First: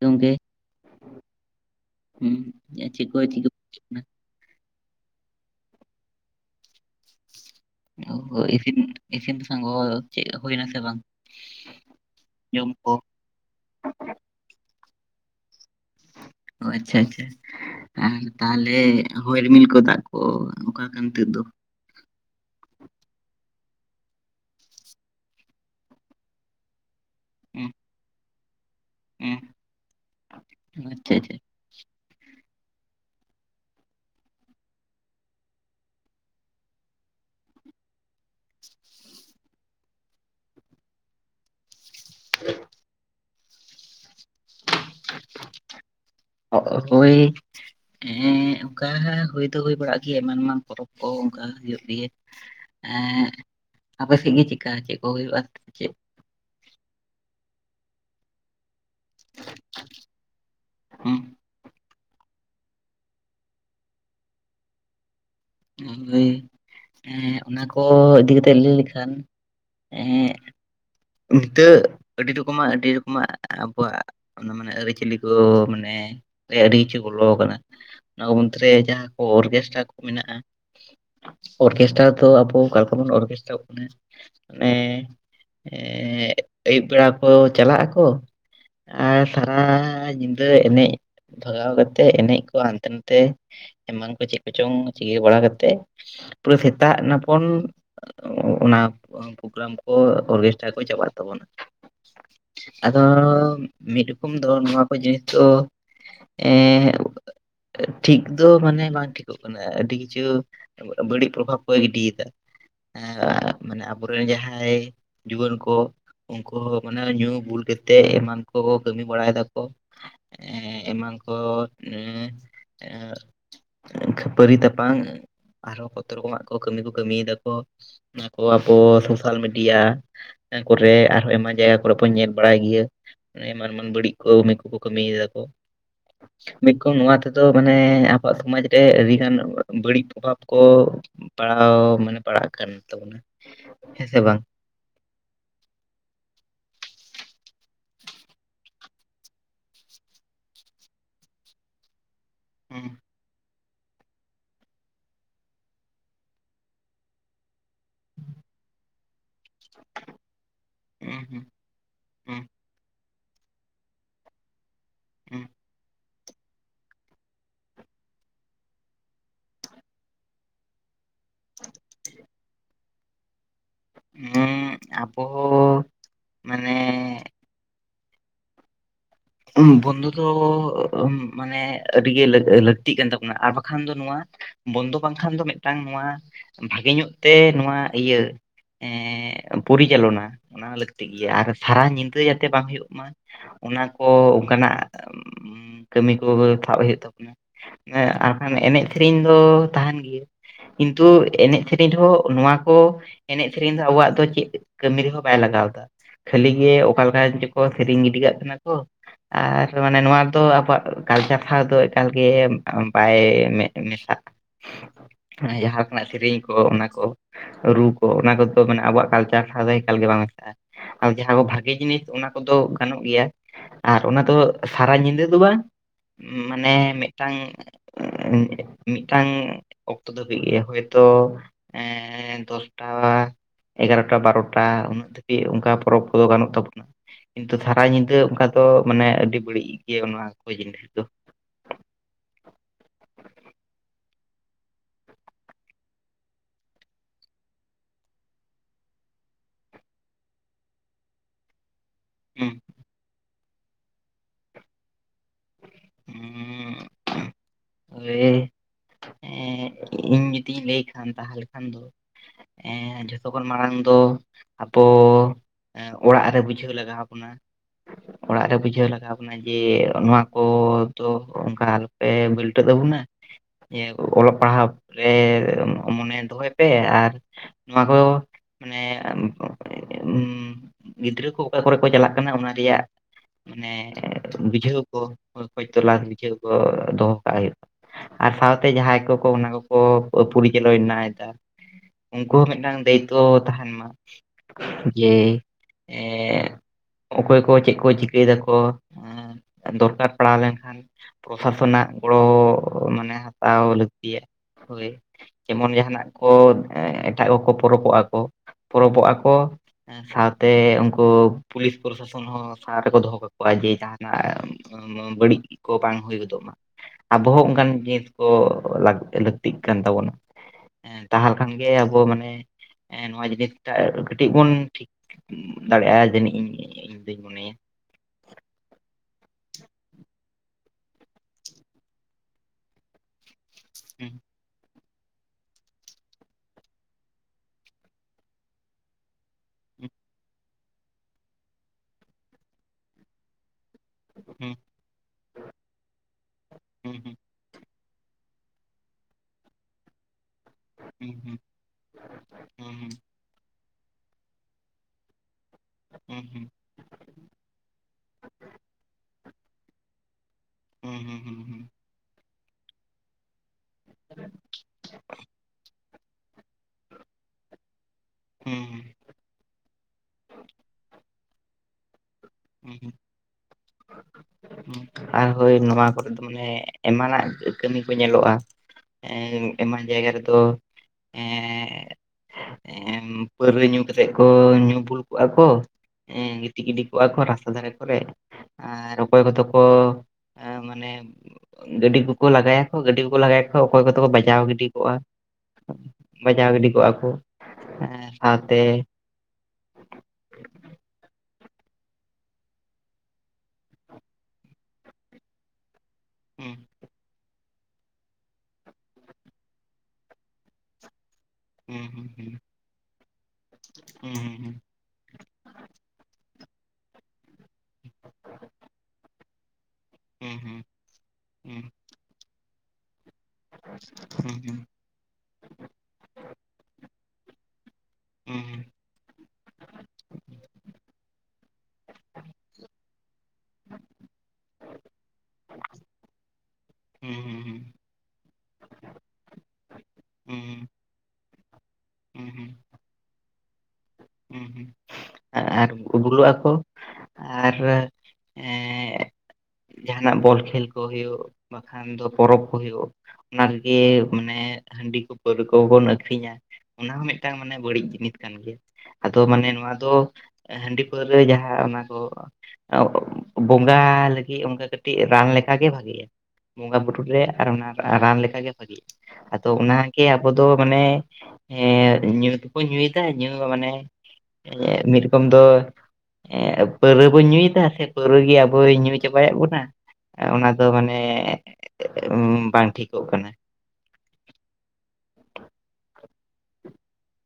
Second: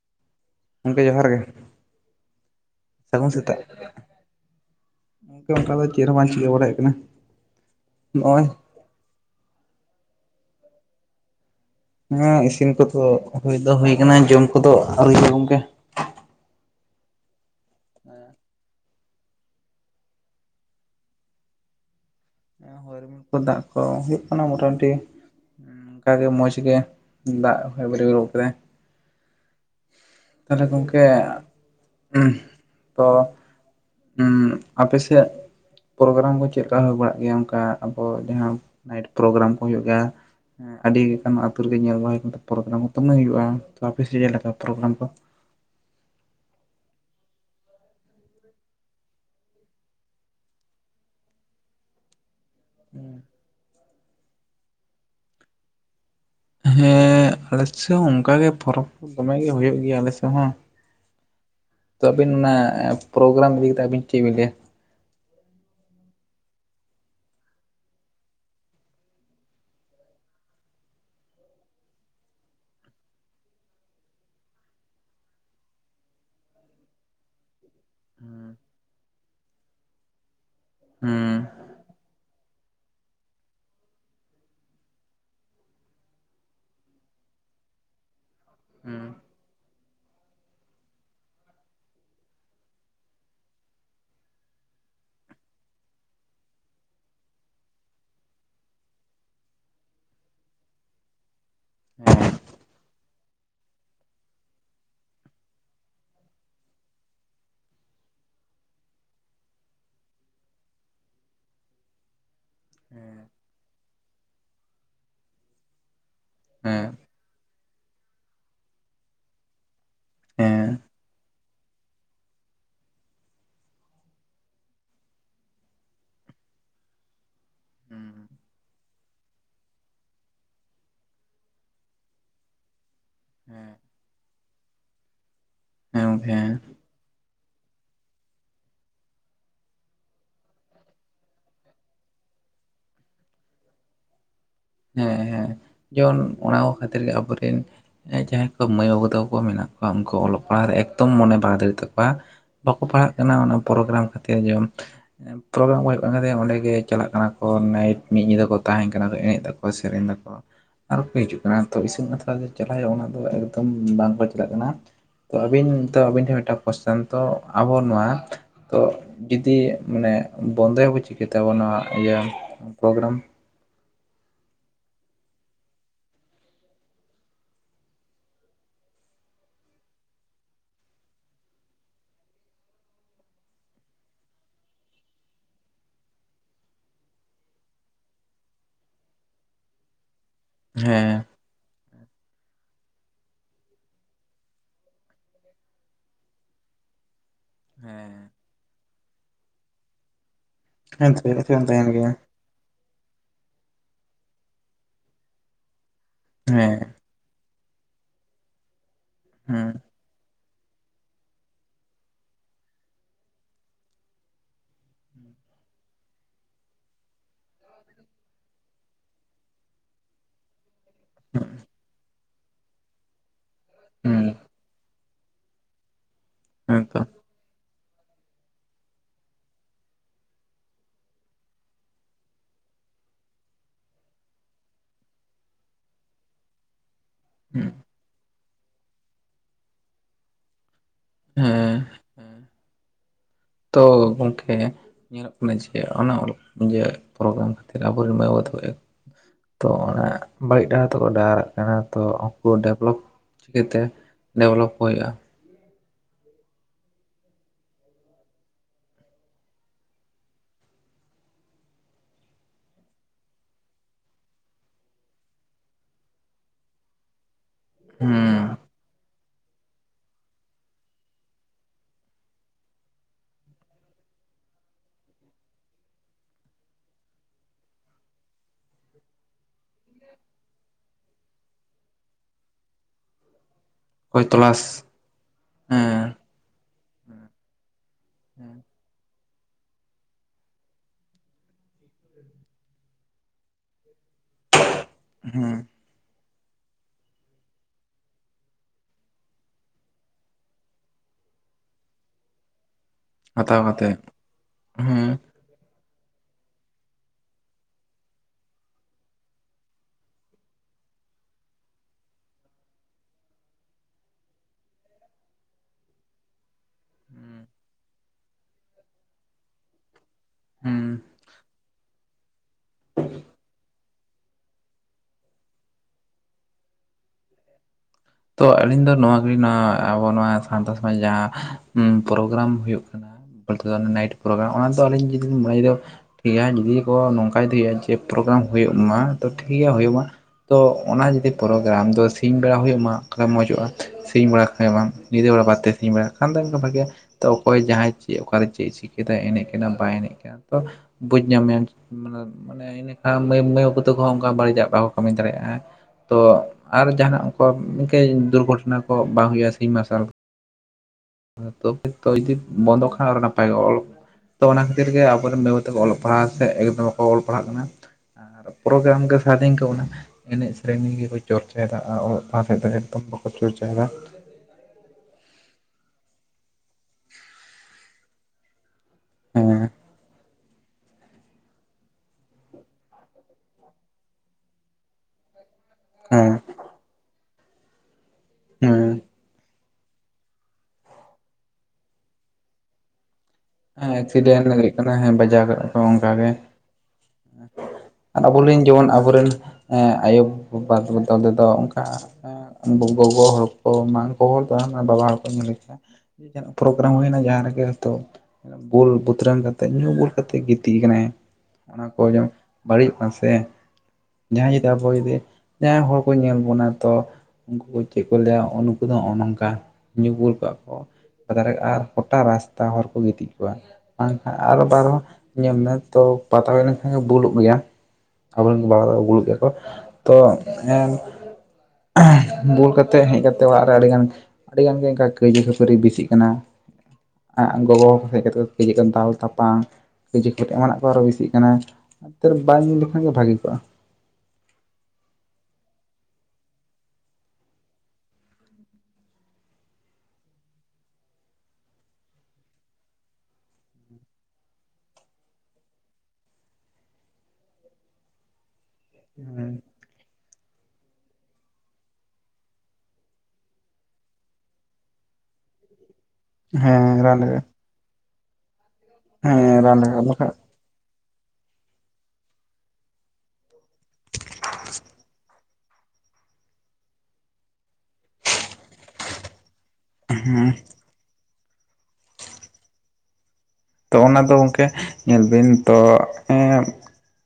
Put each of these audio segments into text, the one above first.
ᱜᱚᱝᱠᱮ ᱜᱚᱢᱠᱮ ᱡᱚᱦᱟᱨ ᱜᱮ ᱪᱮᱫ ᱠᱚ ᱥᱟᱹᱜᱩᱱ ᱪᱤᱠᱟᱹ ᱥᱮᱛᱟᱜ ᱜᱚᱝᱠᱮ ᱚᱱᱠᱟ ᱫᱚ ᱪᱮᱫ ᱦᱚᱸ ᱵᱟᱝ ᱪᱤᱠᱟᱹ ᱵᱟᱲᱟᱭ ᱦᱚᱭᱳᱜ ᱠᱟᱱᱟ ᱱᱚᱜᱼᱚᱭ ᱚ-ᱦᱚᱸ ᱤᱥᱤᱱ ᱤᱥᱤᱱ ᱵᱟᱥᱟᱝ ᱫᱚ ᱦᱩᱭᱱᱟ ᱥᱮ ᱵᱟᱝ ᱦᱮᱸ ᱡᱚᱢ ᱤᱥᱤᱱ ᱠᱚ ᱠᱚᱫᱚ ᱦᱩᱭ ᱫᱚ ᱦᱩᱭ ᱠᱟᱱᱟ ᱡᱚᱢ ᱠᱚᱫᱚ ᱟᱹᱣᱨᱤ ᱦᱚᱭᱩᱜ-ᱟ ᱜᱚᱢᱠᱮ ᱚ ᱟᱪᱪᱷᱟ ᱟᱪᱪᱷᱟ ᱟᱨ ᱛᱟᱦᱚᱞᱮ ᱦᱚᱭ ᱨᱤᱢᱤᱞ ᱠᱚ ᱫᱟᱜ ᱠᱚ ᱚᱠᱟ ᱞᱮᱠᱟ ᱱᱤᱛᱚᱜ ᱫᱚᱼᱼ ᱦᱚᱭ ᱠᱚ ᱫᱟᱜ ᱠᱚ ᱦᱩᱭᱩᱜ ᱠᱟᱱᱟ ᱢᱚᱴᱟᱢᱩᱴᱤ ᱚᱱᱠᱟ ᱜᱮ ᱢᱚᱸᱡᱽ ᱜᱮ ᱫᱟᱜ ᱦᱚᱭᱵᱟᱨᱮ ᱜᱚᱫ ᱠᱮᱫᱟᱭ ᱛᱟᱦᱚᱞᱮ ᱜᱚᱢᱠᱮ ᱟᱪᱪᱷᱟ ᱟᱪᱪᱷᱟ ᱦᱩᱸᱜ ᱛᱚᱼᱼ ᱦᱩᱸ ᱟᱯᱮ ᱥᱮᱫ ᱯᱨᱳᱜᱨᱟᱢ ᱠᱚ ᱪᱮᱫ ᱞᱮᱠᱟ ᱦᱩᱭ ᱵᱟᱲᱟᱜ ᱜᱮᱭᱟ ᱚᱱᱠᱟ ᱟᱵᱚ ᱡᱟᱦᱟᱸ ᱱᱟᱭᱤᱴ ᱯᱨᱳᱜᱨᱟᱢ ᱠᱚ ᱦᱩᱭᱩᱜ ᱜᱮᱭᱟ ᱮᱸ ᱟᱹᱰᱤ ᱠᱟᱱ ᱟᱹᱛᱩ ᱨᱮᱜᱮ ᱧᱮᱞ ᱵᱟᱲᱟ ᱦᱩᱭ ᱯᱨᱳᱜᱨᱟᱢ ᱫᱚᱢᱮ ᱦᱩᱭᱩᱜᱼᱟ ᱟᱯᱮ ᱥᱮᱫ ᱪᱮᱫ ᱞᱮᱠᱟ ᱯᱨᱳᱜᱨᱟᱢ ᱠᱚᱼᱼ ᱚ ᱦᱳᱭ ᱦᱮᱸ ᱚᱱᱠᱟ ᱦᱩᱭ ᱫᱚ ᱦᱩᱭ ᱵᱟᱲᱟᱜ ᱜᱮᱭᱟ ᱮᱢᱟᱱ ᱮᱢᱟᱱ ᱯᱚᱨᱚᱵᱽ ᱠᱚ ᱚᱱᱠᱟ ᱦᱩᱭᱩᱜ ᱜᱮᱭᱟ ᱮᱸ ᱟᱯᱮ ᱥᱮᱫ ᱜᱮ ᱪᱮᱫᱠᱟ ᱪᱮᱫ ᱠᱚ ᱦᱩᱭᱩᱜ ᱼᱟ ᱥᱮ ᱪᱮᱫ? ᱦᱮᱸ ᱟᱞᱮ ᱥᱮᱫ ᱦᱚᱸ ᱚᱱᱠᱟ ᱜᱮ ᱯᱚᱨᱚᱵᱽ ᱫᱚᱢᱮ ᱜᱮ ᱦᱩᱭᱩᱜ ᱜᱮᱭᱟ ᱟᱞᱮ ᱥᱮᱫ ᱦᱚᱸᱼᱼ ᱦᱩᱸ, ᱛᱚ ᱟᱹᱵᱤᱱ ᱚᱱᱟ ᱯᱨᱳᱜᱨᱟᱢ ᱤᱫᱤ ᱠᱟᱛᱮᱫ ᱟᱵᱤᱱ ᱪᱮᱫ ᱵᱤᱱ ᱞᱟᱹᱭᱟ ᱦᱳᱭ ᱚᱱᱟ ᱠᱚ ᱤᱫᱤ ᱠᱟᱛᱮᱫ ᱞᱟᱹᱭ ᱞᱮᱠᱷᱟᱱ ᱮᱸᱼᱼ ᱱᱤᱛᱚᱜ ᱟᱹᱰᱤ ᱨᱚᱠᱚᱢᱟᱜ ᱟᱹᱰᱤ ᱨᱚᱠᱚᱢᱟᱜ ᱟᱵᱚᱣᱟᱜ ᱚᱱᱟ ᱢᱟᱱᱮ ᱟᱹᱨᱤᱪᱟᱹᱞᱤ ᱠᱚ ᱢᱟᱱᱮ ᱟᱹᱰᱤ ᱠᱤᱪᱷᱩ ᱵᱚᱞᱚᱣ ᱠᱟᱱᱟ ᱚᱱᱟ ᱢᱩᱫᱽ ᱨᱮ ᱡᱟᱦᱟᱸ ᱠᱚ ᱚᱨᱜᱮᱥᱴᱟᱨ ᱠᱚ ᱢᱮᱱᱟᱜᱼᱟ ᱦᱩᱸ ᱚᱨᱠᱮᱥᱴᱟᱨ ᱫᱚ ᱟᱵᱚ ᱚᱠᱟᱞᱮᱠᱟ ᱵᱚᱱ ᱚᱨᱠᱮᱥᱴᱟᱨ ᱟᱵᱚ ᱛᱮ ᱴᱮ ᱮᱸ ᱟᱹᱭᱩᱵ ᱵᱮᱲᱟ ᱠᱚ ᱪᱟᱞᱟᱜ ᱟᱠᱚ᱾ ᱦᱩᱸ ᱟᱨ ᱥᱟᱨᱟ ᱧᱤᱫᱟᱹ ᱮᱱᱮᱡ᱾ ᱵᱷᱟᱜᱟᱣ ᱠᱟᱛᱮᱫ ᱮᱱᱮᱡ ᱠᱚ ᱦᱟᱱᱛᱮ ᱱᱟᱛᱮ ᱮᱢᱟᱱ ᱠᱚ ᱪᱮᱫ ᱠᱚᱪᱚᱝ ᱪᱤᱠᱟᱹ ᱵᱟᱲᱟ ᱠᱟᱛᱮ ᱯᱩᱨᱟᱹ ᱥᱮᱛᱟᱜ ᱱᱟᱯᱚᱱ ᱚᱱᱟ ᱯᱨᱚᱜᱨᱟᱢ ᱠᱚ ᱚᱨᱜᱮᱥ ᱪᱟ ᱠᱚᱭ ᱪᱟᱵᱟᱜ ᱛᱟᱵᱚᱱᱟ ᱟᱫᱚ ᱢᱤᱫ ᱨᱚᱠᱚᱢ ᱫᱚ ᱱᱚᱣᱟ ᱠᱚ ᱡᱤᱱᱤᱥ ᱫᱚ᱾ ᱮᱸᱜ ᱴᱷᱤᱠ ᱫᱚ ᱢᱟᱱᱮ ᱵᱟᱝ ᱴᱷᱤᱠᱚᱜ᱾ ᱢᱟᱱᱮ ᱟᱹᱰᱤ ᱠᱤᱪᱷᱩ ᱵᱟᱹᱲᱤᱡ ᱯᱨᱚᱵᱷᱟᱵᱽ ᱠᱚᱭ ᱜᱤᱰᱤᱭᱮᱫᱟ᱾ ᱮᱸ ᱢᱟᱱᱮ ᱟᱵᱚᱨᱮᱱ ᱡᱟᱦᱟᱸᱭ ᱡᱩᱣᱟᱹᱱ ᱠᱚ ᱩᱱᱠᱩ ᱦᱚᱸ ᱦᱮᱸ ᱢᱟᱱᱮ ᱧᱩ ᱵᱩᱞ ᱠᱟᱛᱮ ᱛᱮ ᱮᱢᱟᱱ ᱠᱚᱠᱚ ᱠᱟᱹᱢᱤ ᱵᱟᱲᱟᱭ ᱫᱟᱠᱚ᱾ ᱦᱮᱸ ᱮᱢᱟᱱ ᱠᱚ ᱮᱸ ᱠᱷᱟᱹᱯᱟᱹᱨᱤ ᱛᱟᱯᱟᱝ᱾ ᱟᱨᱚ ᱠᱛᱚ ᱨᱚᱠᱚᱢᱟᱜ ᱠᱚ ᱠᱟᱹᱢᱤ ᱠᱚ ᱠᱟᱹᱢᱤᱭ ᱫᱟ ᱠᱚ ᱚᱱᱟ ᱦᱮᱸ ᱠᱚ ᱟᱵᱚ ᱥᱳᱥᱟᱞ ᱢᱤᱰᱤᱭᱟ ᱠᱚᱨᱮ ᱟᱨᱦᱚᱸ ᱮᱢᱟᱱ ᱡᱟᱭᱜᱟ ᱠᱚᱨᱮ ᱵᱚᱱ ᱧᱮᱞ ᱵᱟᱲᱟᱭ ᱜᱮᱭᱟ ᱮᱢᱟᱱ ᱦᱮᱸ ᱮᱢᱟᱱ ᱵᱟᱹᱲᱤᱡ ᱠᱟᱹᱣᱢᱮ ᱠᱚᱠᱚ ᱠᱟᱹᱢᱤᱭ ᱫᱟ ᱠᱚ ᱜᱚᱝᱠᱮ ᱦᱮᱸ ᱠᱚ ᱱᱚᱣᱟ ᱛᱮᱫᱚ ᱢᱟᱱᱮ ᱟᱵᱚᱣᱟᱜ ᱥᱚᱢᱟᱡ ᱨᱮ ᱟᱹᱰᱤ ᱜᱟᱱ ᱵᱟᱹᱲᱤᱡ ᱯᱨᱚᱵᱷᱟᱵ ᱠᱚ ᱯᱟᱲᱦᱟᱣ ᱢᱟᱱᱮ ᱯᱟᱲᱦᱟᱜ ᱠᱟᱱ ᱛᱟᱵᱚᱱᱟ ᱦᱮᱸ ᱥᱮ ᱵᱟᱝ ᱦᱮ ᱦᱮ ᱡᱮᱢᱚᱱ ᱚᱱᱟ ᱠᱚ ᱠᱷᱟᱹᱛᱤᱨ ᱜᱮ ᱟᱵᱚ ᱨᱮᱱ [unintelligible] ᱡᱟᱦᱟᱸᱭ ᱠᱚ ᱢᱟᱹᱭ ᱡᱟᱦᱟᱭ ᱢᱟᱹᱭ ᱵᱟᱹᱵᱩ ᱛᱟᱠᱚ ᱢᱮᱱᱟᱜ ᱠᱚᱣᱟ ᱩᱱᱠᱩ ᱚᱞᱚᱜ ᱯᱟᱲᱦᱟᱜ ᱨᱮ ᱮᱠᱫᱚᱢ ᱢᱚᱱᱮ ᱵᱟᱭ ᱫᱟᱹᱲ ᱮᱫ ᱛᱟᱠᱚᱣᱟ ᱵᱟᱠᱚ ᱦᱩᱸ ᱯᱟᱲᱦᱟᱜ ᱠᱟᱱᱟ ᱚᱱᱟ ᱯᱨᱳᱜᱨᱟᱢ ᱠᱷᱟᱹᱛᱤᱨ ᱡᱮᱢᱚ ᱛᱚᱵᱮ ᱚᱭ ᱚᱸᱰᱮ ᱜᱮ ᱪᱟᱞᱟᱜ ᱠᱟᱱᱟ ᱠᱚ ᱱᱟᱭᱤᱴ ᱢᱤᱫ ᱧᱤᱫᱟᱹ ᱠᱚ ᱛᱟᱦᱮᱱ ᱠᱟᱱᱟ ᱠᱚ ᱮᱱᱮᱡ ᱫᱟᱠᱚ ᱥᱮᱨᱮᱧ ᱫᱟᱠᱚ ᱟᱨ ᱯᱮ ᱦᱩᱸ ᱦᱤᱡᱩᱜ ᱦᱩᱸ ᱠᱟᱱᱟ ᱛᱚ ᱤᱥᱤᱱ ᱦᱩᱸ ᱪᱟᱞᱟᱜ ᱦᱳᱭᱳᱜᱼᱟ ᱚᱱᱟ ᱫᱚ ᱮᱠᱫᱚᱢ ᱵᱟᱝ ᱯᱟᱹᱪᱞᱟᱜ ᱠᱟᱱᱟ ᱛᱚ ᱦᱩᱸ ᱟᱹᱵᱤᱱ ᱛᱚ ᱟᱵᱤᱱ ᱴᱷᱮᱱ ᱢᱤᱫ ᱴᱟᱝ ᱠᱚᱥᱪᱮᱱ ᱛᱚ ᱟᱵᱚ ᱱᱚᱣᱟ ᱛᱚ ᱡᱩᱫᱤ ᱢᱟᱱᱮ ᱵᱚᱱᱫᱚᱭ ᱟᱵᱚ ᱪᱤᱠᱟᱹ ᱛᱮ ᱟᱵᱚ ᱱᱚᱣᱟ ᱤᱭᱟᱹ ᱯᱨᱳᱜᱨᱟᱢ᱾ ᱦᱩᱸ ᱟᱵᱚ ᱦᱚᱸ ᱢᱟᱱᱮ ᱩᱢ ᱵᱚᱱᱫᱚ ᱫᱚ ᱩᱢ ᱢᱟᱱᱮ ᱟᱹᱰᱤ ᱜᱮ ᱞᱟᱹᱠᱛᱤᱜ ᱠᱟᱱ ᱛᱟᱵᱚᱱᱟ ᱟᱨ ᱵᱟᱠᱷᱟᱱ ᱫᱚ ᱱᱚᱣᱟ ᱵᱚᱱᱫᱚ ᱵᱟᱝᱠᱷᱟᱱ ᱫᱚ ᱢᱤᱫ ᱴᱟᱝ ᱱᱚᱣᱟ ᱵᱷᱟᱜᱮ ᱧᱚᱜ ᱛᱮ ᱱᱚᱣᱟ ᱤᱭᱟᱹ ᱮ ᱯᱚᱨᱤᱪᱟᱞᱚᱱᱟ ᱚᱱᱟ ᱞᱟᱹᱠᱛᱤ ᱦᱮᱸ ᱜᱮᱭᱟ ᱟᱨ ᱥᱟᱨᱟ ᱧᱤᱫᱟᱹ ᱡᱟᱛᱮ ᱵᱟᱝ ᱦᱳᱭᱳᱜ ᱢᱟ ᱚᱱᱟ ᱠᱚ ᱚᱱᱠᱟᱱᱟᱜ ᱩᱸ ᱠᱟᱹᱢᱤ ᱠᱚ ᱛᱷᱟᱵ ᱦᱳᱭᱳᱜ ᱛᱟᱵᱚᱱᱟ ᱟᱠᱷᱟᱱ ᱮᱱᱮᱡ ᱥᱮᱨᱮᱧ ᱫᱚ ᱛᱟᱦᱮᱱ ᱜᱮᱭᱟ ᱠᱤᱱᱛᱩ ᱦᱮᱸ ᱛᱚ ᱠᱟᱛᱷᱟ ᱮᱱᱮᱡ ᱠᱟᱱ ᱛᱟᱦᱮᱱ ᱥᱮᱨᱮᱧ ᱜᱮᱭᱟ ᱨᱮᱦᱚᱸ ᱱᱚᱣᱟ ᱠᱚ ᱮᱱᱮᱡ ᱥᱮᱨᱮᱧ ᱫᱚ ᱟᱵᱚᱣᱟᱜ ᱫᱚ ᱪᱮᱫ ᱠᱟᱹᱢᱤ ᱨᱮᱦᱚᱸ ᱵᱟᱭ ᱞᱟᱜᱟᱣ ᱫᱟ ᱠᱷᱟᱹᱞᱤ ᱜᱮ ᱦᱮᱸ ᱚᱠᱟ ᱛᱟᱦᱮᱱ ᱡᱚᱠᱚ ᱥᱮᱨᱮᱧ ᱜᱤᱰᱤ ᱠᱟᱜ ᱠᱟᱱᱟ ᱠᱚ ᱟᱨ ᱦᱮᱸ ᱢᱟᱱᱮ ᱱᱚᱣᱟ ᱫᱚ ᱟᱵᱚᱣᱟᱜ ᱠᱟᱞᱪᱟᱨ ᱥᱟᱣ ᱫᱚ ᱮᱠᱟᱞ ᱜᱮ ᱵᱟᱭ ᱢᱮᱥᱟᱜ᱾ ᱚᱱᱮ ᱡᱟᱦᱟᱸ ᱠᱚᱱᱟᱜ ᱥᱮᱨᱮᱧ ᱠᱚ ᱚᱱᱟ ᱠᱚ ᱨᱩ ᱠᱚ ᱚᱱᱟ ᱠᱚ ᱫᱚ ᱢᱟᱱᱮ ᱟᱵᱚᱣᱟᱜ ᱠᱟᱞᱪᱟᱨ ᱥᱟᱣ ᱫᱚ ᱮᱠᱟᱞ ᱜᱮ ᱵᱟᱝ ᱢᱮᱥᱟᱜᱼᱟ᱾ ᱟᱨ ᱡᱟᱦᱟᱸ ᱠᱚ ᱦᱮᱸ ᱵᱷᱟᱜᱤ ᱡᱤᱱᱤᱥ ᱚᱱᱟ ᱠᱚ ᱫᱚ ᱜᱟᱱᱚᱜ ᱜᱮᱭᱟ᱾ ᱟᱨ ᱚᱱᱟ ᱦᱮᱸ ᱫᱚ ᱥᱟᱨᱟ ᱧᱤᱫᱟᱹ ᱫᱚ ᱵᱟᱝ ᱢᱟᱱᱮ ᱦᱮᱸ ᱛᱚ ᱢᱤᱫᱴᱟᱝ᱾ ᱚ ᱢᱤᱫᱴᱟᱝ ᱚᱠᱛᱚ ᱫᱚ ᱦᱩᱭᱩᱜ ᱜᱮᱭᱟ ᱦᱳᱭᱛᱳ ᱮᱸ ᱫᱚᱥ ᱴᱟ᱾ ᱮᱜᱟᱨᱚᱴᱟ ᱵᱟᱨᱳᱴᱟ ᱩᱱᱟᱹᱜ ᱫᱷᱟᱹᱵᱤᱡ ᱚᱱᱠᱟ ᱯᱚᱨᱚᱵᱽ ᱠᱚ ᱫᱚ ᱜᱟᱱᱚᱜ ᱛᱟᱵᱚ ᱱᱟ ᱠᱤᱱᱛᱩ ᱦᱮᱸ ᱥᱟᱨᱟ ᱧᱤᱫᱟᱹ ᱟᱫᱚ ᱢᱟᱱᱮ ᱟᱹᱰᱤ ᱵᱟᱹᱲᱤᱡ ᱜᱮ ᱚᱱᱟ ᱠᱚ ᱡᱤᱱᱤᱥ ᱫᱚ ᱦᱮᱸ ᱦᱮᱸ ᱛᱚ ᱜᱚᱝᱠᱮ᱾ ᱧᱮᱞᱚᱜ ᱠᱟᱱᱟ ᱡᱮ ᱚᱱᱟ ᱚᱞᱚᱜ ᱡᱮ ᱯᱨᱳᱜᱨᱟᱢ ᱠᱷᱟᱹᱛᱤᱨ ᱟᱵᱚᱨᱮᱱ ᱢᱟᱹᱭ ᱵᱟᱵᱩ ᱛᱟᱠᱚ᱾ ᱛᱚ ᱚᱱᱟ ᱵᱟᱹᱲᱤᱡ ᱰᱟᱦᱟᱨ ᱛᱮ ᱠᱚ ᱰᱟᱦᱟᱨᱟᱜ ᱠᱟᱱᱟ᱾ ᱛᱚ ᱩᱱᱠᱩ ᱦᱩᱸ ᱰᱮᱵᱷᱞᱚᱯ ᱪᱤᱠᱟᱹᱛᱮ ᱰᱮᱵᱷᱞᱚᱯ ᱠᱚ ᱦᱩᱭᱩᱜ-ᱟ᱾ ᱩᱸ [unintelligible] [unintelligible] ᱤᱧ ᱡᱩᱫᱤᱧ ᱞᱟᱹᱭ ᱠᱷᱟᱱ ᱛᱟᱦᱞᱮ ᱠᱷᱟᱱ ᱫᱚ᱾ ᱮᱸ ᱡᱷᱚᱛᱚ ᱠᱷᱚᱱ ᱢᱟᱲᱟᱝ ᱫᱚ ᱟᱵᱚ᱾ ᱚᱲᱟᱜ ᱨᱮ ᱵᱩᱡᱷᱟᱹᱣ ᱞᱟᱜᱟᱣ ᱟᱵᱚᱱᱟ ᱦᱮᱸ ᱚᱲᱟᱜ ᱨᱮ ᱵᱩᱡᱷᱟᱹᱣ ᱞᱟᱜᱟᱣ ᱡᱮ ᱱᱚᱣᱟ ᱠᱚ ᱫᱚ ᱚᱱᱠᱟ ᱟᱞᱚ ᱯᱮ ᱵᱟᱹᱞᱴᱟᱹᱜ ᱛᱟᱵᱚᱱᱟ᱾ ᱚᱞᱚᱜ ᱯᱟᱲᱦᱟᱣ ᱨᱮ ᱢᱚᱱᱮ ᱫᱚᱦᱚᱭ ᱯᱮ ᱟᱨ ᱱᱚᱣᱟ ᱠᱚ ᱢᱟᱱᱮ᱾ ᱜᱤᱫᱽᱨᱟᱹ ᱠᱚ ᱚᱠᱟ ᱠᱚᱨᱮ ᱠᱚ ᱪᱟᱞᱟᱜ ᱠᱟᱱᱟ ᱚᱱᱟ ᱨᱮᱭᱟᱜ ᱢᱟᱱᱮ ᱚᱠᱚᱭ ᱛᱚᱞᱟᱥ ᱵᱩᱡᱷᱟᱹᱣ ᱠᱚ ᱠᱷᱚᱡ ᱛᱚᱞᱟᱥ ᱦᱮᱸ ᱵᱩᱡᱷᱟᱹᱣ᱾ ᱫᱚᱦᱚ ᱠᱟᱜ ᱦᱩᱭᱩᱜ-ᱟ᱾ ᱟᱨ ᱥᱟᱶ ᱛᱮ ᱡᱟᱦᱟᱸᱭ ᱠᱚ ᱠᱚ ᱚᱱᱟ ᱠᱚ᱾ ᱠᱚ [unintelligible] ᱩᱱᱠᱩ ᱦᱚᱸ ᱢᱤᱫ ᱴᱟᱝ ᱫᱟᱭᱤᱛᱛᱚ ᱛᱟᱦᱮᱱ ᱢᱟ᱾ ᱡᱮ ᱦᱮᱸ ᱮᱻ ᱚᱠᱚᱭ ᱠᱚ ᱪᱮᱫ ᱠᱚ ᱪᱤᱠᱟᱹᱭ ᱫᱟ ᱠᱚ ᱫᱚᱨᱠᱟᱨ ᱯᱟᱲᱟᱣ ᱞᱮᱱ ᱠᱷᱟᱱ ᱯᱨᱚᱥᱟ ᱥᱚᱱᱟᱜ ᱜᱚᱲᱚ ᱢᱟᱱᱮ ᱦᱟᱛᱟᱣ ᱞᱟᱠᱛᱤᱭᱟ᱾ ᱦᱳᱭ ᱦᱮᱸ ᱡᱮᱢᱚᱱ ᱡᱟᱦᱟ ᱱᱟᱜ ᱠᱚ ᱮᱴᱟᱜ ᱠᱚ ᱠᱚ ᱯᱚᱨᱚᱵᱽ ᱚᱜ-ᱟ ᱠᱚ ᱯᱚᱨᱚᱵᱽ ᱚᱜ-ᱟ ᱠᱚ᱾ ᱥᱟᱶᱛᱮ ᱩᱱᱠᱩ ᱯᱩᱞᱤᱥ ᱯᱨᱚ ᱥᱟᱥᱚᱱ ᱦᱚᱸ ᱥᱟᱣ ᱨᱮ ᱠᱚ ᱫᱚ ᱠᱟᱠᱚᱣᱟ ᱡᱮ ᱡᱟᱦᱟ ᱱᱟᱜ ᱵᱟᱹᱲᱤᱡ ᱠᱚ ᱵᱟᱝ ᱦᱩᱭ ᱜᱚᱫᱚᱜ ᱢᱟ᱾ ᱟᱵᱚ ᱦᱚᱸ ᱚᱱᱠᱟᱱ ᱡᱤᱱᱤᱥ ᱠᱚ ᱞᱟᱹᱠ- ᱞᱟᱹᱠᱛᱤᱜ ᱠᱟᱱ ᱛᱟᱵᱚᱱᱟ, ᱦᱮᱸ ᱛᱟᱦᱚᱞᱮ ᱠᱷᱟᱱ ᱜᱮ ᱟᱵᱚ ᱢᱟᱱᱮ ᱱᱚᱣᱟ ᱡᱤᱱᱤᱥ ᱴᱟᱜ ᱠᱟᱹᱴᱤᱡ ᱵᱚᱱ ᱴᱷᱤᱠ ᱫᱟᱲᱮᱭᱟᱜ-ᱟ, ᱡᱟᱹᱱᱤᱡ ᱤᱧ ᱫᱩᱧ ᱢᱚᱱᱮᱭᱟ᱾ ᱛᱚ ᱟᱹᱞᱤᱧ ᱫᱚ ᱱᱚᱣᱟ ᱜᱮᱞᱤᱧ ᱱᱚᱣᱟ ᱟᱵᱚ ᱱᱚᱣᱟ ᱥᱟᱱᱛᱟᱲ ᱥᱚᱢᱟᱡᱽ ᱡᱟᱦᱟᱸ ᱦᱩᱸ ᱯᱨᱳᱜᱨᱟᱢ ᱦᱩᱭᱩᱜ ᱠᱟᱱᱟ᱾ ᱵᱚᱞᱛᱮ ᱫᱚ ᱟᱨ ᱱᱟᱭᱤᱴ ᱯᱨᱳᱜᱨᱟᱢ ᱚᱱᱟ ᱫᱚ ᱟᱹᱞᱤᱧ ᱡᱩᱫᱤᱧ ᱢᱚᱬᱮ ᱫᱚ᱾ ᱴᱷᱤᱠ ᱜᱮᱭᱟ ᱡᱩᱫᱤ ᱠᱚ ᱱᱚᱝᱠᱟ ᱤᱫᱤ ᱦᱩᱭᱩᱜ-ᱟ, ᱡᱮ ᱯᱨᱳᱜᱨᱟᱢ ᱦᱩᱭᱩᱜ ᱢᱟ ᱛᱚ ᱴᱷᱤᱠ ᱜᱮᱭᱟ ᱦᱩᱭᱩᱜ ᱢᱟ᱾ ᱛᱚ ᱚᱱᱟ ᱡᱩᱫᱤ ᱯᱨᱳᱜᱨᱟᱢ ᱫᱚ ᱥᱤᱧ ᱵᱮᱲᱟ ᱦᱩᱭᱩᱜ ᱢᱟ᱾ ᱢᱚᱡᱽ ᱚᱜ-ᱟ ᱥᱤᱧ ᱵᱟᱲᱟ ᱠᱷᱟ ᱵᱟᱝ ᱧᱤᱫᱟᱹ ᱵᱮᱲᱟ ᱵᱟᱫᱛᱮ ᱥᱮ ᱵᱮᱲ ᱠᱷᱟᱱ ᱫᱚ ᱵᱷᱟᱜᱮᱭᱟ ᱛᱚ ᱚᱠᱚᱭ ᱡᱟᱦᱟᱸᱭ ᱪᱮᱫ ᱚᱠᱟᱨᱮ ᱪᱮᱫ ᱮ ᱪᱤᱠᱟᱹᱭᱟ ᱮᱱᱮᱡ ᱠᱮᱫᱟᱢ ᱵᱟᱭ ᱮᱱᱮᱡ ᱠᱟᱱᱟ᱾ ᱛᱚ ᱵᱩᱡᱽ ᱧᱟᱢᱮᱭᱟ ᱢᱟᱱᱮ ᱮᱱᱟᱹᱠᱷᱟᱱ ᱢᱟᱹᱭ ᱵᱟᱹᱵᱩ ᱛᱟᱠᱚ ᱦᱚᱸ ᱚᱱᱠᱟ ᱵᱟᱹᱲᱤᱡᱟᱜ ᱵᱟᱠᱚ ᱠᱟᱹᱢᱤ ᱫᱟᱲᱮᱭᱟᱜ-ᱟ, ᱛᱚ ᱟᱨ ᱡᱟᱦᱟᱱᱟᱜ ᱩᱱᱠᱟ ᱥᱮ ᱫᱩᱨᱜᱷᱚᱴᱚᱱᱟ ᱠᱚ ᱵᱟᱝ ᱦᱩᱭᱩᱜ-ᱟ ᱥᱤ ᱢᱟᱨᱥᱟᱞ᱾ ᱦᱩᱸ ᱦᱩᱸ ᱦᱩᱸ [inaudible] ᱡᱩᱫᱤ ᱵᱚᱱᱫᱚ ᱠᱷᱟᱱ ᱟᱨ ᱱᱟᱯᱟᱭ ᱛᱚ ᱚᱱᱟ ᱠᱷᱟᱹᱛᱤᱨ ᱜᱮ ᱟᱵᱚᱨᱮᱱ ᱢᱟᱹᱭ ᱵᱟᱵᱩ ᱛᱮᱠᱚ ᱚᱞᱚᱜ ᱯᱟᱲᱦᱟᱣ ᱥᱮᱫ ᱮᱠᱫᱚᱢ ᱵᱟᱠᱚ ᱚᱞ ᱯᱟᱲᱦᱟᱜ ᱠᱟᱱᱟ ᱟᱨ ᱯᱨᱳᱜᱨᱟᱢ ᱜᱮ ᱥᱟᱨᱟ ᱫᱤᱱ ᱠᱚ ᱚᱱᱟ ᱮᱱᱮᱡ ᱥᱮᱨᱮᱧ ᱱᱤᱭᱮ ᱜᱮᱠᱚ ᱪᱚᱨᱪᱟᱭ ᱮᱫᱟ ᱟᱨ ᱚᱞᱚᱜ ᱯᱟᱲᱦᱟᱣ ᱥᱮᱫ ᱫᱚ ᱮᱠᱫᱚᱢ ᱵᱟᱠᱚ ᱪᱚᱨᱪᱟᱭ ᱮᱫᱟ᱾ ᱟᱨ ᱦᱳᱭ ᱱᱚᱣᱟ ᱠᱚᱨᱮ ᱫᱚ ᱢᱟᱱᱮ ᱮᱢᱟᱱᱟᱜ ᱠᱟᱹᱢᱤ ᱠᱚ ᱧᱮᱞᱚᱜ-ᱟ᱾ ᱮ ᱦᱮᱸ ᱮᱢᱟ ᱡᱟᱭᱜᱟ ᱨᱮᱫᱚ᱾ ᱯᱟᱹᱣᱨᱟᱹ ᱧᱩ ᱠᱟᱛᱮᱜ ᱠᱚ ᱧᱩ ᱵᱩᱞ ᱠᱚᱜ-ᱟ ᱠᱚ᱾ ᱦᱮᱸ ᱜᱤᱛᱤᱡ ᱜᱤᱰᱤ ᱠᱚᱜ-ᱟ, ᱠᱚ ᱨᱟᱥᱛᱟ ᱫᱷᱟᱨᱮ ᱠᱚᱨᱮ ᱟᱨ ᱦᱮᱸ ᱚᱠᱚᱭ ᱠᱚᱫᱚ ᱠᱚ ᱢᱟᱱᱮ ᱜᱟᱹᱰᱤ ᱠᱚᱠᱚ ᱞᱟᱜᱟᱭ ᱟᱠᱚ ᱜᱟᱹᱰᱤ ᱠᱚᱠᱚ ᱞᱟᱜᱟᱭ᱾ ᱦᱮ ᱮᱠᱥᱤᱰᱮᱱᱴ ᱨᱮ ᱦᱳᱭᱳᱜ ᱠᱟᱱᱟ ᱦᱮᱸ ᱵᱟᱡᱟᱨ ᱨᱚᱝ ᱚᱱᱠᱟᱜ ᱜᱮ᱾ ᱵᱟᱡᱟᱣ ᱜᱤᱰᱤ ᱠᱚᱜᱼᱟ ᱠᱚ ᱟᱨ ᱥᱟᱶᱛᱮ ᱟᱵᱚᱞᱮᱱ ᱡᱮᱢᱚᱱ ᱟᱵᱚᱨᱮᱱ ᱮᱸᱜ ᱟᱭᱳᱼᱵᱟᱵᱟ ᱛᱚ ᱫᱚ ᱚᱝᱠᱟ ᱜᱚᱜᱚ ᱦᱚᱲ ᱠᱚ ᱵᱟᱝ ᱠᱚ ᱜᱚᱜᱼᱟ ᱦᱚᱲ ᱫᱚ ᱵᱟᱵᱟ ᱦᱚᱲ ᱠᱚ ᱧᱮᱞᱟᱹᱭ ᱠᱮᱫ ᱡᱩᱫᱤ ᱡᱟᱦᱟᱸᱱᱟᱜ ᱯᱨᱳᱜᱨᱟᱢ ᱦᱩᱭᱱᱟ ᱡᱟᱦᱟᱸ ᱨᱮᱜᱮ ᱦᱚᱛᱚ ᱵᱚᱞ ᱵᱩᱛᱨᱟᱝ ᱠᱟᱛᱮᱜ ᱧᱩ ᱵᱚᱞ ᱠᱟᱛᱮᱜ ᱜᱤᱛᱤᱡ ᱠᱟᱱᱟᱭ, ᱚᱱᱟ ᱠᱚ ᱡᱚᱢ ᱵᱟᱹᱲᱤᱡ ᱠᱟᱱᱟ ᱥᱮ ᱡᱟᱦᱟᱸᱭ ᱡᱩᱫᱤ ᱟᱵᱚ ᱡᱩᱫᱤ ᱡᱟᱦᱟᱸᱭ ᱦᱚᱲ ᱠᱚ ᱧᱮᱞ ᱵᱚᱱᱟ ᱛᱚ ᱩᱝᱠᱩ ᱠᱚ ᱪᱮᱫ ᱠᱚ ᱞᱟᱹᱭᱟ ᱩᱱᱩᱠᱩ ᱫᱚᱜᱚ ᱱᱚᱝᱠᱟ, ᱧᱩ ᱵᱩᱞ ᱠᱟᱜᱼᱟ ᱠᱚ ᱫᱷᱟᱨᱮ ᱟᱨ ᱜᱚᱴᱟ ᱨᱟᱥᱛᱟ ᱦᱚᱲ ᱠᱚ ᱜᱤᱛᱤᱡ ᱠᱚᱣᱟ ᱵᱟᱝᱠᱷᱟᱱ ᱟᱨᱚ ᱵᱟᱨᱦᱚᱸ ᱧᱮᱞ ᱢᱮ ᱛᱚ ᱯᱟᱛᱟ ᱦᱩᱭ ᱞᱮᱱᱠᱷᱟᱱ ᱜᱮ ᱵᱩᱞᱩᱜ ᱜᱮᱭᱟ᱾ ᱟᱵᱚᱨᱮᱱ ᱠᱚ ᱵ ᱵᱩᱞᱩᱜ ᱠᱮᱫᱟ ᱠᱚ ᱛᱚ ᱮᱸᱱᱼᱼ ᱫᱩᱞ ᱠᱟᱛᱮᱜ ᱦᱮᱡ ᱠᱟᱛᱮᱜ ᱚᱲᱟᱜ ᱨᱮ ᱟᱹᱰᱤᱜᱟᱱ ᱟᱹᱰᱤᱜᱟᱱ ᱜᱮ ᱚᱝᱠᱟ ᱠᱟᱹᱭᱡᱟᱹ ᱠᱷᱟᱹᱯᱟᱹᱨᱤ ᱵᱮᱥᱤᱜ ᱠᱟᱱᱟ, ᱜᱚᱜᱚ ᱦᱮᱡ ᱠᱟᱛᱮᱜ ᱠᱚ ᱠᱟᱹᱣᱡᱟᱹ ᱠᱟᱱᱟ ᱫᱟᱞ ᱛᱟᱯᱟᱢ ᱠᱟᱹᱡᱟᱹᱜ ᱠᱚᱨᱮ ᱮᱢᱱᱟᱜ ᱠᱚ ᱟᱨᱚ ᱵᱤᱥᱤᱜ ᱠᱟᱱᱟ᱾ ᱧᱮᱛᱮᱨ ᱵᱟᱭ ᱧᱩ ᱞᱮᱠᱷᱟᱱ ᱜᱮ ᱵᱷᱟᱹᱜᱤ ᱠᱚᱜᱼᱟ᱾ ᱦᱮᱸ ᱦᱩᱸ᱾ ᱟᱨ ᱵᱩᱞᱩᱜ ᱟᱠᱚ ᱟᱨ ᱮᱸᱜ ᱡᱟᱦᱟᱸᱱᱟᱜ ᱵᱚᱞ ᱠᱷᱮᱞ ᱠᱚ ᱦᱩᱭᱩᱜ ᱠᱷᱟᱱ ᱫᱚ ᱯᱚᱨᱚᱵᱽ ᱠᱚ ᱦᱩᱭᱩᱜ ᱚᱱᱟ ᱨᱮᱜᱮ ᱢᱟᱱᱮ ᱦᱟᱺᱰᱤ ᱠᱚ ᱯᱟᱹᱣᱨᱟᱹ ᱠᱚᱵᱚᱱ ᱟᱹᱠᱷᱨᱤᱧᱟ᱾ ᱚᱱᱟ ᱦᱚᱸ ᱢᱤᱫᱴᱟᱝ ᱢᱟᱱᱮ ᱵᱟᱹᱲᱤᱡ ᱡᱤᱱᱤᱥ ᱠᱟᱱ ᱜᱮᱭᱟ, ᱟᱫᱚ ᱢᱟᱱᱮ ᱱᱚᱣᱟ ᱫᱚ ᱦᱟᱺᱰᱤ ᱯᱟᱹᱣᱨᱟᱹ ᱡᱟᱦᱟᱸ ᱚᱱᱟ ᱠᱚ ᱵᱚᱸᱜᱟ ᱞᱟᱹᱜᱤᱫ ᱚᱝᱠᱟ ᱠᱟᱹᱴᱤᱡ ᱨᱟᱱ ᱞᱮᱠᱟᱜᱮ ᱵᱷᱟᱜᱮᱭᱟ᱾ ᱵᱚᱸᱜᱟ ᱦᱮᱸ ᱵᱩᱨᱩ ᱨᱟᱱ ᱨᱮ ᱞᱮᱠᱟ ᱟᱨ ᱚᱱᱟ ᱨᱟᱱ ᱞᱮᱠᱟᱜᱮ ᱵᱷᱟᱜᱤᱜᱼᱟ, ᱟᱫᱚ ᱦᱮᱸ ᱨᱟᱱ ᱞᱮᱠᱟ ᱚᱱᱟᱜᱮ ᱟᱵᱚ ᱵᱟᱠᱷᱟᱡ ᱫᱚ ᱢᱟᱱᱮ ᱮ ᱧᱩ ᱫᱚᱠᱚ ᱧᱩᱭᱮᱫᱟ ᱧᱩ ᱢᱟᱱᱮ ᱮ ᱢᱤᱫ ᱨᱚᱠᱚᱢ ᱫᱚᱼᱼ ᱮᱸ ᱯᱟᱹᱣᱨᱟᱹ ᱵᱚᱱ ᱧᱩᱭᱫᱟ ᱥᱮ ᱯᱟᱹᱣᱨᱟᱹ ᱜᱮ ᱟᱵᱚᱭ ᱧᱩ ᱪᱟᱵᱟᱭᱮᱫ ᱵᱚᱱᱟ ᱦᱮᱸ ᱚᱱᱟ ᱫᱚ ᱢᱟᱱᱮ ᱮᱸᱜ ᱵᱟᱝ ᱴᱷᱤᱠᱚᱜ ᱠᱟᱱᱟ᱾ ᱛᱚ ᱚᱱᱟᱫᱚ ᱜᱚᱢᱠᱮ ᱧᱮᱞ ᱵᱤᱱ ᱛᱚ ᱮᱸᱜ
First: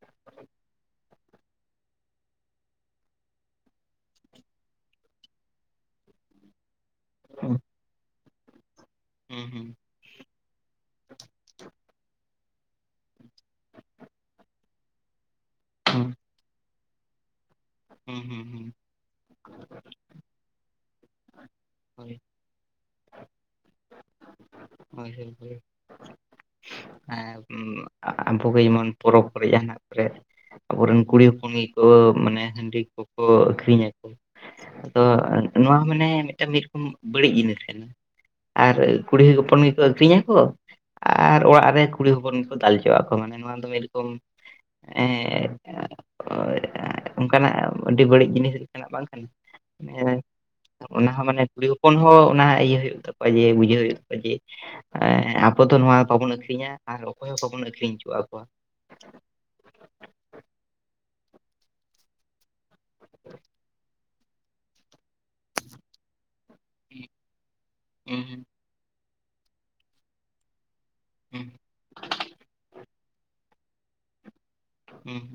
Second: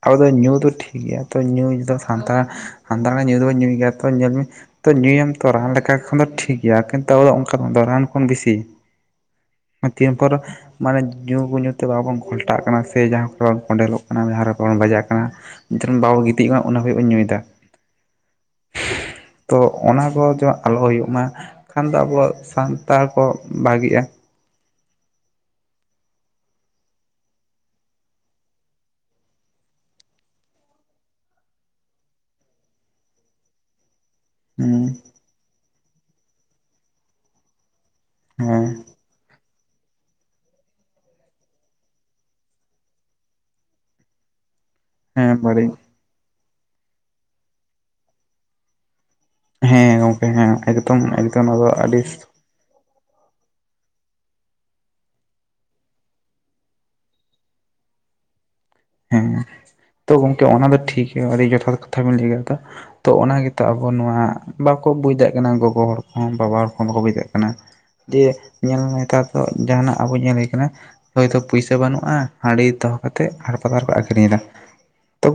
ᱟᱵᱚ ᱫᱚ ᱧᱩ ᱫᱚ ᱴᱷᱤᱠ ᱜᱮᱭᱟ ᱛᱚ ᱧᱩᱚ ᱥᱟᱱᱛᱟᱲ ᱥᱟᱱᱛᱟᱲ ᱦᱚᱸ ᱧᱩ ᱫᱚᱵᱚᱱ ᱧᱩᱭ ᱜᱮᱭᱟ ᱛᱚ ᱧᱮᱞ ᱢᱮ ᱛᱚ ᱧᱩᱭᱟᱢ ᱛᱚ ᱨᱟᱱ ᱞᱮᱠᱟᱠᱷᱚᱱ ᱫᱚ ᱴᱷᱤᱠ ᱜᱮᱭᱟ, ᱵᱟᱠᱟᱱ ᱛᱚ [inaudible] ᱚᱱᱠᱟ ᱟᱫᱚ ᱨᱟᱱ ᱠᱷᱚᱱ ᱵᱮᱥᱤ ᱦᱩᱸ ᱦᱩᱸ᱾ ᱛᱤᱦᱮᱸᱱ ᱯᱚᱨ ᱢᱟᱱᱮ ᱧᱩᱼ ᱟᱹᱜᱩ ᱧᱩ ᱛᱮ ᱵᱟᱵᱚᱱ ᱜᱷᱟᱞᱴᱟᱜ ᱠᱟᱱᱟ ᱥᱮ ᱡᱟᱦᱟᱸ ᱠᱚᱨᱮ ᱵᱚᱱ ᱠᱚᱸᱰᱮᱞᱚᱜ ᱠᱟᱱᱟ ᱡᱟᱦᱟᱸ ᱨᱮ ᱵᱟᱵᱚᱱ ᱵᱟᱡᱟᱜ ᱠᱟᱱᱟ, ᱡᱚᱛᱟᱠᱷᱚᱱ ᱦᱩᱸ ᱵᱟᱵᱚᱱ ᱜᱤᱛᱤᱡᱚᱜ-ᱟ ᱩᱱᱟᱹᱜ ᱦᱟᱵᱤᱡ ᱠᱚ ᱧᱩᱭᱫᱟ, ᱦᱩᱸ ᱦᱩᱸ ᱛᱚ ᱚᱱᱟ ᱛᱚ ᱡᱚ ᱟᱞᱚ ᱦᱩᱭᱩᱜ ᱢᱟ, ᱠᱷᱟᱱ ᱫᱚ ᱦᱳᱭ ᱟᱵᱚ ᱥᱟᱱᱛᱟᱲ ᱠᱚ ᱵᱷᱟᱹᱜᱤᱜᱼᱟ᱾ ᱦᱳᱭ ᱦᱳᱭ ᱦᱳᱭ ᱦᱮᱸ ᱟᱵᱚᱜᱮ ᱡᱮᱢᱚᱱ ᱯᱚᱨᱚᱵᱽ ᱠᱚᱨᱮ ᱡᱟᱦᱟᱸᱱᱟᱜ ᱠᱚᱨᱮ ᱟᱛᱵᱚᱨᱮᱱ ᱠᱩᱲᱤ ᱦᱚᱯᱚᱱ ᱜᱮᱠᱚ ᱢᱟᱱᱮ ᱦᱟᱺᱰᱤ ᱠᱚᱠᱚ ᱟᱹᱠᱷᱨᱤ ᱧᱟᱠᱚ᱾ ᱦᱮᱸ ᱟᱫᱚ ᱱᱚᱣᱟ ᱢᱟᱱᱮ ᱢᱤᱫᱴᱟᱝ ᱢᱤᱫᱨᱚᱠᱚᱢ ᱵᱟᱹᱲᱤᱡ ᱡᱤᱱᱤᱥ ᱠᱟᱱᱟ, ᱦᱮᱸ ᱟᱨ ᱠᱩᱲᱤ ᱦᱚᱯᱚᱱ ᱜᱮᱠᱚ ᱟᱹᱠᱷᱨᱤᱧᱟᱠᱚ ᱟᱨ ᱚᱲᱟᱜ ᱨᱮ ᱠᱩᱲᱤ ᱦᱚᱯᱚᱱ ᱜᱮᱠᱚ ᱫᱟᱞᱦᱚᱪᱚ ᱟᱠᱚ, ᱢᱟᱱᱮ ᱱᱚᱣᱟ ᱫᱚ ᱢᱤᱫᱨᱚᱠᱚᱢ ᱦᱮᱸ ᱮᱸᱜ ᱵᱟᱹᱲᱤᱡ [unintelligible] ᱚᱱᱠᱟᱱᱟᱜ ᱟᱹᱰᱤ ᱵᱟᱹᱲᱤᱡ ᱡᱤᱱᱤᱥ ᱞᱮᱠᱟᱱᱟᱜ ᱵᱟᱝ ᱠᱟᱱᱟ? ᱦᱮᱸ ᱱᱮ ᱜᱚᱝᱠᱮ ᱦᱮᱸ ᱮᱠᱫᱚᱢ ᱚᱱᱟ ᱦᱚᱸ ᱢᱟᱱᱮ ᱮᱠᱫᱚᱢ ᱱᱚᱣᱟ ᱠᱩᱲᱤ ᱫᱚ ᱦᱚᱯᱚᱱ ᱟᱹᱰᱤ ᱦᱚᱸ ᱚᱱᱟ ᱤᱭᱟᱹ ᱦᱩᱭᱩᱜ ᱛᱟ ᱠᱚᱣᱟ ᱤᱭᱟᱹ ᱵᱩᱡᱟᱹᱣ ᱦᱩᱭᱩᱜ ᱛᱟᱠᱚᱣᱟ ᱡᱮ ᱮᱸ ᱟᱵᱚ ᱫᱚ ᱱᱚᱣᱟ ᱵᱟᱵᱚᱱ ᱟᱹᱠᱷᱨᱤᱧᱟ, ᱟᱨ ᱚᱠᱚᱭ ᱦᱚᱸ ᱵᱟᱵᱚᱱ ᱟᱹᱠᱷᱨᱤᱧ ᱦᱚᱪᱚ ᱟᱠᱚᱣᱟ᱾ ᱦᱮᱸ ᱛᱚ ᱜᱚᱢᱠᱮ ᱚᱱᱟ ᱫᱚ ᱴᱷᱤᱠ ᱜᱮᱭᱟ ᱟᱹᱰᱤ ᱡᱚᱛᱷᱟᱛᱚ ᱠᱟᱛᱷᱟ ᱵᱤᱱ ᱞᱟᱹᱫᱟ᱾ ᱛᱚ ᱚᱱᱟ ᱜᱮᱛᱚ ᱟᱵᱚ ᱱᱚᱣᱟ ᱵᱟᱠᱚ ᱵᱩᱡᱽ ᱫᱮᱜ ᱠᱟᱱᱟ ᱜᱚᱜᱚ ᱦᱚᱲ ᱠᱚᱦᱚᱸ ᱵᱟᱵᱟ ᱦᱚᱲ ᱦᱚᱲ ᱵᱟᱠᱚ ᱵᱩᱡᱷ ᱫᱟᱲᱮᱭᱟᱜ ᱠᱟᱱᱟ᱾ ᱡᱮ ᱧᱮᱞᱢᱮ ᱱᱮᱛᱟᱨ ᱫᱚ ᱡᱟᱦᱟᱱᱟᱜ ᱟᱵᱚ ᱧᱮᱞ ᱦᱩᱭ ᱠᱟᱱᱟ ᱦᱳᱭᱛᱳ ᱯᱩᱭᱥᱟᱹ ᱵᱟᱹᱱᱩᱜᱼᱟ, ᱦᱟᱺᱰᱤ ᱫᱚᱦᱚ ᱠᱟᱛᱮᱫ ᱦᱟᱴᱯᱟᱛᱟ ᱨᱮᱠᱚ ᱟᱹᱠᱷᱨᱤᱧ ᱮᱫᱟ᱾ ᱛᱚ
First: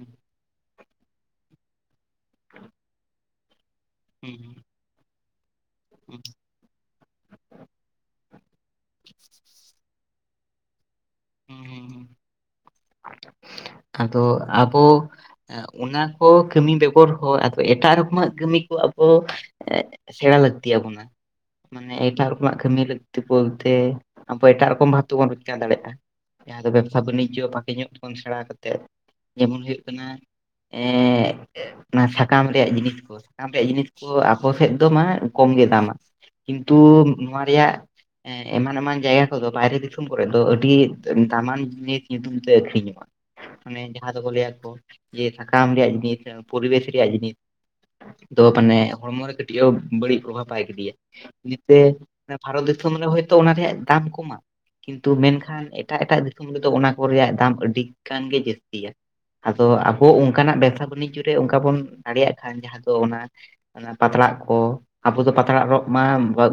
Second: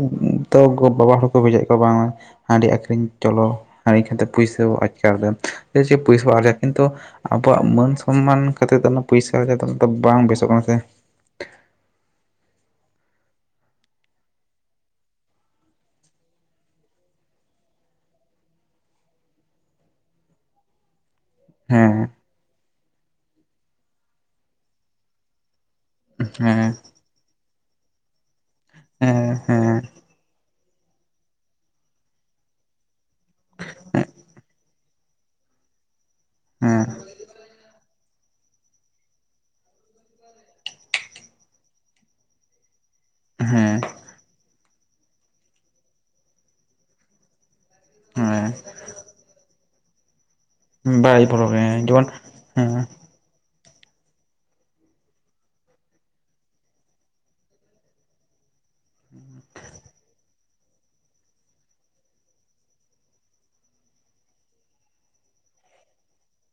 ᱛᱚ ᱜᱚ ᱵᱟᱵᱟ ᱦᱚᱲ ᱠᱚ ᱵᱩᱡᱷᱟᱹᱭᱮᱫ ᱠᱚᱣᱟ ᱵᱟᱝ ᱢᱟ ᱦᱟᱺᱰᱤ ᱟᱹᱷᱨᱤᱧ ᱪᱚᱞᱚ ᱦᱟᱺᱰᱤ ᱟᱹᱠᱷᱨᱤᱧ ᱛᱚ ᱯᱩᱭᱥᱟᱹ ᱟᱨᱡᱟᱣ ᱫᱟᱢ ᱴᱷᱤᱠᱟᱪᱷᱮ ᱯᱩᱭᱥᱟᱹ ᱟᱨᱡᱟᱣᱟ ᱠᱤᱱᱛᱩ ᱟᱵᱚᱣᱟᱜ ᱢᱟᱹᱱ ᱥᱚᱱᱢᱟᱱ ᱠᱷᱟᱹᱛᱤᱨ ᱫᱚ ᱚᱱᱟ ᱯᱩᱭᱥᱟᱹ ᱠᱟᱛᱷᱟ ᱫᱚ ᱵᱟᱝ ᱵᱮᱥᱚᱜ ᱠᱟᱱᱟ ᱥᱮ᱾ ᱦᱩᱸ ᱦᱩᱸ ᱦᱩᱸ, ᱟᱫᱚ ᱟᱵᱚ ᱚᱱᱟ ᱠᱚ ᱠᱟᱹᱢᱤ ᱵᱮᱜᱚᱨ ᱦᱚᱸ, ᱟᱫᱚ ᱮᱴᱟᱜ ᱨᱚᱠᱚᱢᱟᱜ ᱠᱟᱹᱢᱤ ᱠᱚ ᱟᱵᱚ ᱥᱮᱬᱟ ᱞᱟᱹᱠᱛᱤ ᱟᱵᱚᱱᱟ᱾ ᱢᱟᱱᱮ ᱦᱮᱸ ᱮᱴᱟᱜ ᱨᱚᱠᱚᱢᱟᱜ ᱠᱟᱹᱢᱤ ᱞᱟᱹᱠᱛᱤ ᱵᱚᱞᱛᱮ, ᱟᱵᱚ ᱮᱴᱟᱜ ᱨᱚᱠᱚᱢ ᱵᱷᱟᱵ ᱛᱮᱵᱚᱱ ᱨᱳᱡᱽᱜᱟᱨ ᱫᱟᱲᱮᱭᱟᱜᱼᱟ᱾ ᱡᱟᱦᱟᱸ ᱫᱚ ᱦᱮᱸ ᱵᱮᱵᱽᱥᱟ ᱵᱟᱱᱤᱡᱚ ᱵᱷᱟᱜᱮ ᱧᱚᱜ ᱵᱚᱱ ᱥᱮᱬᱟ ᱠᱟᱛᱮᱫ, ᱦᱮᱸ ᱡᱮᱢᱚᱱ ᱦᱮᱸ ᱦᱩᱭᱩᱜ ᱠᱟᱱᱟ ᱮᱸ ᱚᱱᱟ ᱥᱟᱠᱟᱢ ᱨᱮᱭᱟᱜ ᱡᱤᱱᱤᱥ ᱠᱚ, ᱥᱟᱠᱟᱢ ᱨᱮᱭᱟᱜ ᱡᱤᱱᱤᱥ ᱠᱚ ᱟᱵᱚ ᱥᱮᱫ ᱫᱚ ᱢᱟ ᱠᱚᱢᱜᱮ ᱫᱟᱢᱟ᱾ ᱠᱤᱱᱛᱩ ᱦᱮᱸ ᱱᱚᱣᱟ ᱨᱮᱭᱟᱜ ᱮᱢᱟᱱ ᱮᱢᱟᱱ ᱡᱟᱭᱜᱟ ᱠᱚᱫᱚ ᱵᱟᱭᱨᱮ ᱫᱤᱥᱚᱢ ᱠᱚᱨᱮᱫ ᱫᱚ ᱟᱹᱰᱤ ᱫᱟᱢᱟᱱ ᱡᱤᱱᱤᱥ ᱧᱩᱛᱩᱢ ᱛᱮ ᱟᱹᱠᱷᱤᱧ-ᱟ᱾ ᱦᱮᱸ ᱢᱟᱱᱮ ᱡᱟᱦᱟᱸ ᱫᱚᱠᱚ ᱞᱟᱹᱭᱟ ᱠᱚ, ᱡᱮ ᱥᱟᱠᱟᱢ ᱨᱮᱭᱟᱜ ᱡᱤᱱᱤᱥ ᱯᱚᱨᱤᱵᱮᱥ ᱨᱮᱭᱟᱜ ᱡᱤᱱᱤᱥ᱾ ᱫᱚ ᱦᱮᱸ ᱢᱟᱱᱮ ᱦᱚᱲᱢᱚ ᱨᱮ ᱠᱟᱹᱴᱤᱡ ᱦᱚᱸ ᱵᱟᱹᱲᱤᱡ ᱯᱨᱚᱵᱷᱟᱵᱽ ᱵᱟᱭ ᱜᱤᱰᱤᱭᱟ᱾ ᱵᱟᱭ ᱵᱚᱞᱚᱜᱮ ᱤᱱᱟᱹᱛᱮ ᱡᱮᱢᱚᱱ ᱵᱷᱟᱨᱚᱛ ᱦᱮᱸ ᱫᱤᱥᱚᱢ ᱨᱮ ᱦᱚᱭᱛᱚ ᱚᱱᱟ ᱨᱮᱭᱟᱜ ᱫᱟᱢ ᱠᱚᱢᱟ, ᱠᱤᱱᱛᱩ ᱢᱮᱱᱠᱷᱟᱱ ᱮᱴᱟᱜ ᱮᱴᱟᱜ ᱫᱤᱥᱚᱢ ᱨᱮᱫᱚ ᱚᱱᱟ ᱠᱚ ᱨᱮᱭᱟᱜ ᱫᱟᱢ ᱟᱹᱰᱤ ᱜᱟᱱ ᱜᱮ ᱡᱟᱹᱥᱛᱤᱭᱟ᱾ ᱟᱫᱚ ᱟᱵᱚ ᱚᱱᱠᱟᱱᱟᱜ ᱵᱮᱵᱽᱥᱟ ᱵᱟᱱᱤᱡᱚ ᱨᱮ ᱚᱱᱠᱟ ᱵᱚᱱ ᱫᱟᱲᱮᱭᱟᱜ ᱠᱷᱟᱱ, ᱡᱟᱦᱟᱸ ᱫᱚ ᱚᱱᱟ ᱚᱱᱟ ᱯᱟᱛᱟᱲᱟᱜ ᱠᱚ ᱟᱵᱚ ᱫᱚ ᱯᱟᱛᱟᱲᱟᱜ ᱨᱚᱜ ᱢᱟ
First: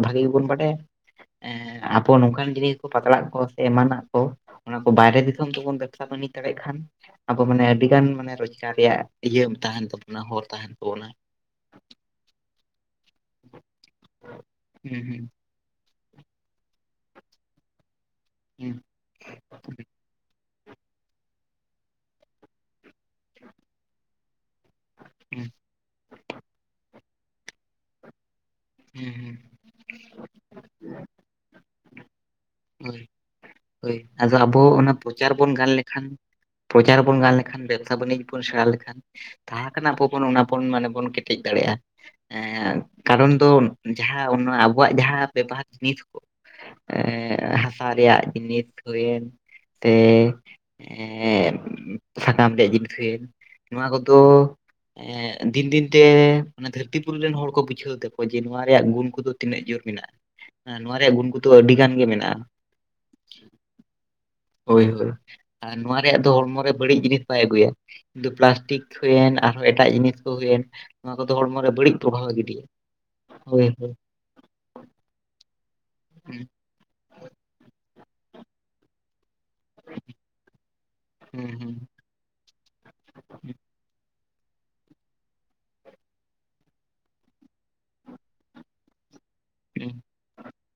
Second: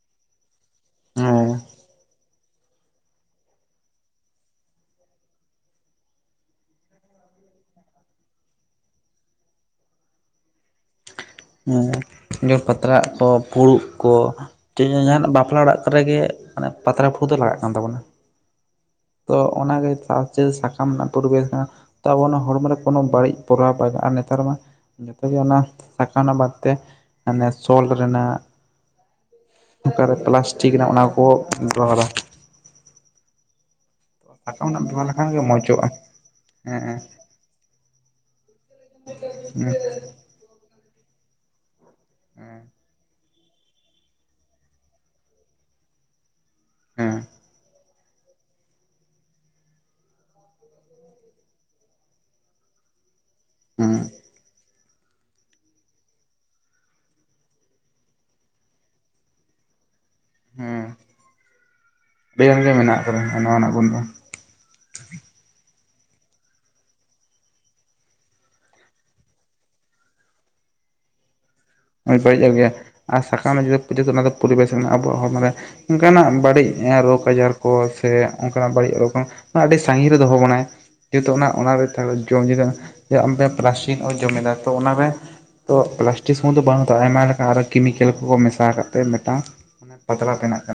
ᱵᱷᱟᱹᱜᱤ ᱜᱮᱵᱚᱱ ᱵᱟᱰᱟᱭᱟ᱾ ᱦᱮᱸ ᱮᱸ ᱟᱵᱚ ᱱᱚᱝᱠᱟᱱ ᱡᱤᱱᱤᱥ ᱠᱚ ᱯᱟᱛᱟᱲᱟᱜ ᱠᱚ ᱥᱮ ᱮᱢᱟᱱᱟᱜ ᱛᱚ ᱚᱱᱟ ᱠᱚ ᱵᱟᱭᱨᱮ ᱫᱤᱥᱚᱢ ᱛᱮᱵᱚᱱ ᱵᱮᱵᱽᱥᱟ ᱵᱟᱹᱱᱤᱡ ᱫᱟᱲᱮᱭᱟᱜ ᱠᱷᱟᱱ, ᱟᱵᱚ ᱢᱟᱱᱮ ᱟᱹᱰᱤ ᱜᱟᱱ ᱢᱟᱱᱮ ᱨᱚᱡᱽᱜᱟᱨ ᱨᱮᱭᱟᱜ ᱤᱭᱟᱹ ᱛᱟᱦᱮᱱ ᱛᱟᱵᱚᱱᱟ, ᱦᱚᱨ ᱛᱟᱦᱮᱱ ᱛᱟᱵᱚᱱᱟ᱾ ᱦᱮᱸ ᱡᱮᱢᱚᱱ ᱯᱟᱛᱟᱲᱟᱜ ᱠᱚ, ᱯᱷᱩᱲᱩᱜ ᱠᱚ ᱦᱩᱸ ᱦᱩᱸ ᱡᱟᱦᱟᱱᱟᱜ ᱵᱟᱯᱞᱟ ᱚᱲᱟᱜ ᱨᱮᱜᱮ ᱢᱟᱱᱮ ᱯᱟᱛᱟᱲᱟ ᱫᱚ ᱞᱟᱜᱟᱜ ᱠᱟᱱ ᱛᱟᱵᱚᱱᱟ᱾ ᱦᱩᱸ᱾ ᱛᱚ ᱚᱱᱟᱜᱮ ᱪᱟᱥ ᱥᱟᱠᱟᱢ ᱨᱮᱱᱟᱜ ᱯᱚᱨᱤᱵᱮᱥ ᱠᱟᱱᱟ ᱛᱚ ᱟᱵᱚ ᱚᱱᱟ ᱦᱚᱲᱢᱚ ᱨᱮ ᱠᱳᱱᱳ ᱵᱟᱹᱲᱤᱡ ᱯᱨᱚᱵᱷᱟᱵᱽ ᱵᱟᱭ ᱟᱜᱩᱭᱟ᱾ ᱱᱮᱛᱟᱨ ᱢᱟ ᱡᱚᱛᱚᱜᱮ ᱦᱩᱸ ᱚᱱᱟ ᱥᱟᱠᱟ ᱨᱮᱱᱟᱜ ᱵᱟᱫᱚᱛᱮ ᱢᱟᱱᱮ ᱥᱚᱞ ᱨᱮᱱᱟᱜ ᱦᱩᱸ ᱦᱩᱸ ᱚᱠᱟᱨᱮ, ᱯᱮᱞᱟᱥᱴᱤᱠ ᱨᱮᱱᱟᱜ ᱚᱱᱟ ᱠᱚ ᱵᱮᱵᱚᱦᱟᱨᱟ᱾ ᱦᱳᱭ, ᱦᱳᱭ ᱟᱫᱚ ᱟᱵᱚ ᱥᱟᱠᱟᱢ ᱨᱮᱱᱟᱜ ᱚᱱᱟ ᱵᱮᱵᱚᱦᱟᱨ ᱯᱨᱚᱪᱟᱨ ᱞᱮᱠᱷᱟᱱ ᱜᱮ ᱵᱚᱱ ᱜᱟᱱ ᱢᱚᱡᱚᱜᱼᱟ ᱞᱮᱠᱷᱟᱱ? ᱦᱮᱸ ᱦᱮᱸ ᱯᱨᱚᱪᱟᱨ ᱵᱚᱱ ᱜᱟᱱ ᱞᱮᱠᱷᱟᱱ ᱵᱮᱵᱽᱥᱟ ᱵᱟᱹᱱᱤᱡᱽ ᱵᱚᱱ ᱥᱮᱬᱟ ᱞᱮᱠᱷᱟᱱ? ᱛᱟᱦᱟ ᱦᱮᱸ᱾ [unintelligible] ᱚᱱᱟ ᱵᱚᱱ ᱢᱟᱱᱮ ᱵᱚᱱ ᱠᱮᱴᱮᱡ ᱫᱟᱲᱮᱭᱟᱜᱼᱟ᱾ ᱠᱟᱨᱚᱱ ᱫᱚ ᱡᱟᱦᱟᱸ ᱚᱱᱟ ᱟᱵᱚᱣᱟᱜ ᱡᱟᱦᱟᱸ ᱵᱮᱵᱷᱟᱠ ᱱᱤᱛ ᱦᱮᱸ ᱮ ᱦᱮᱸ ᱦᱟᱥᱟ ᱨᱮᱭᱟᱜ ᱱᱤᱛ ᱦᱳᱭᱮᱱ ᱛᱮ ᱮ ᱥᱟᱠᱟᱢ ᱨᱮᱭᱟᱜ ᱡᱤᱱᱤᱥ ᱦᱩᱭᱮᱱ ᱱᱚᱣᱟ ᱦᱮᱸ ᱠᱚᱫᱚ ᱫᱤᱱ ᱫᱤᱱᱛᱮ ᱫᱷᱟᱹᱨᱛᱤ ᱯᱩᱨᱤ ᱨᱮᱱ ᱦᱚᱲ ᱠᱚ ᱵᱩᱡᱷᱟᱹᱣ ᱫᱟᱠᱚ, ᱡᱮ ᱱᱚᱣᱟ ᱨᱮᱭᱟᱜ ᱜᱩᱱ ᱠᱚᱫᱚ ᱛᱤᱱᱟᱹᱜ ᱡᱳᱨ ᱢᱮᱱᱟᱜᱼᱟ ᱦᱮᱸ ᱾ᱱᱚᱣᱟ ᱨᱮᱭᱟᱜ ᱜᱩᱱ ᱠᱚᱛᱚ ᱟᱹᱰᱤ ᱜᱟᱱ ᱜᱮ ᱟᱹᱰᱤ ᱢᱮᱱᱟᱜᱼᱟ᱾ ᱜᱟᱱ ᱜᱮ ᱢᱮᱱᱟᱜ ᱟᱠᱟᱫᱟ ᱾ᱱᱚᱣᱟᱱᱟᱜ ᱜᱩᱱ ᱫᱚ ᱦᱳᱭ ᱦᱳᱭ ᱟᱨ ᱱᱚᱣᱟ ᱨᱮᱭᱟᱜ ᱫᱚ ᱦᱚᱲᱢᱚ ᱨᱮ ᱵᱟᱹᱲᱤᱡ ᱡᱤᱱᱤᱥ ᱵᱟᱭ ᱟᱜᱩᱭᱟ᱾ ᱠᱤᱱᱛᱩ ᱯᱞᱟᱥᱴᱤᱠ ᱦᱩᱭᱮᱱ ᱟᱨᱦᱚᱸ ᱮᱴᱟᱜ ᱡᱤᱱᱤᱥ ᱠᱚ ᱦᱩᱭᱮᱱ, ᱱᱚᱣᱟ ᱠᱚᱫᱚ ᱦᱚᱲᱢᱚ ᱨᱮ ᱵᱟᱹᱲᱤᱡ ᱯᱨᱚᱵᱷᱟᱵᱽ ᱮ ᱵᱟᱹᱲᱤᱡᱚᱜ ᱜᱤᱰᱤᱭᱟ ᱜᱮᱭᱟ ᱟᱨ ᱥᱟᱠᱟᱢ ᱨᱮ ᱦᱳᱭ ᱡᱩᱫᱤ ᱦᱳᱭ ᱯᱩᱡᱟᱹ ᱚᱱᱟ ᱫᱚ ᱯᱚᱨᱤᱵᱮᱥ ᱢᱮᱱᱟᱜᱼᱟ ᱟᱵᱚᱣᱟᱜ ᱦᱚᱲᱢᱚ ᱨᱮ ᱚᱱᱠᱟᱱᱟᱜ ᱦᱩᱸ ᱵᱟᱹᱲᱤᱡ ᱨᱳᱜᱽ ᱟᱡᱟᱨ ᱠᱚ ᱥᱮ ᱚᱱᱠᱟᱱᱟᱜ ᱵᱟᱹᱲᱤᱡ ᱨᱳᱜᱽ ᱟᱹᱰᱤ ᱥᱟᱸᱜᱤᱧ ᱨᱮ ᱫᱚᱦᱚ ᱵᱚᱱᱟᱭ ᱡᱮᱦᱮᱛᱩ ᱚᱱᱟ ᱦᱩᱸ ᱦᱩᱸ ᱚᱱᱟᱨᱮ ᱦᱩᱸ ᱡᱚᱢ [unintelligible] ᱯᱞᱟᱥᱴᱤᱠ ᱡᱚᱢᱮᱫᱟ ᱛᱚ ᱚᱱᱟᱨᱮ ᱯᱞᱟᱥᱴᱤ ᱩᱱ ᱫᱚ ᱵᱟᱝ ᱛᱟᱦᱮᱱᱟ ᱞᱮᱠᱟᱱ ᱟᱨᱚ ᱠᱮᱢᱤᱠᱮᱞ ᱠᱚ ᱢᱮᱥᱟ ᱠᱟᱛᱮᱫ ᱢᱤᱫᱴᱟᱝ ᱯᱟᱛᱲᱟ ᱵᱮᱱᱟᱜ ᱠᱟᱱᱟ᱾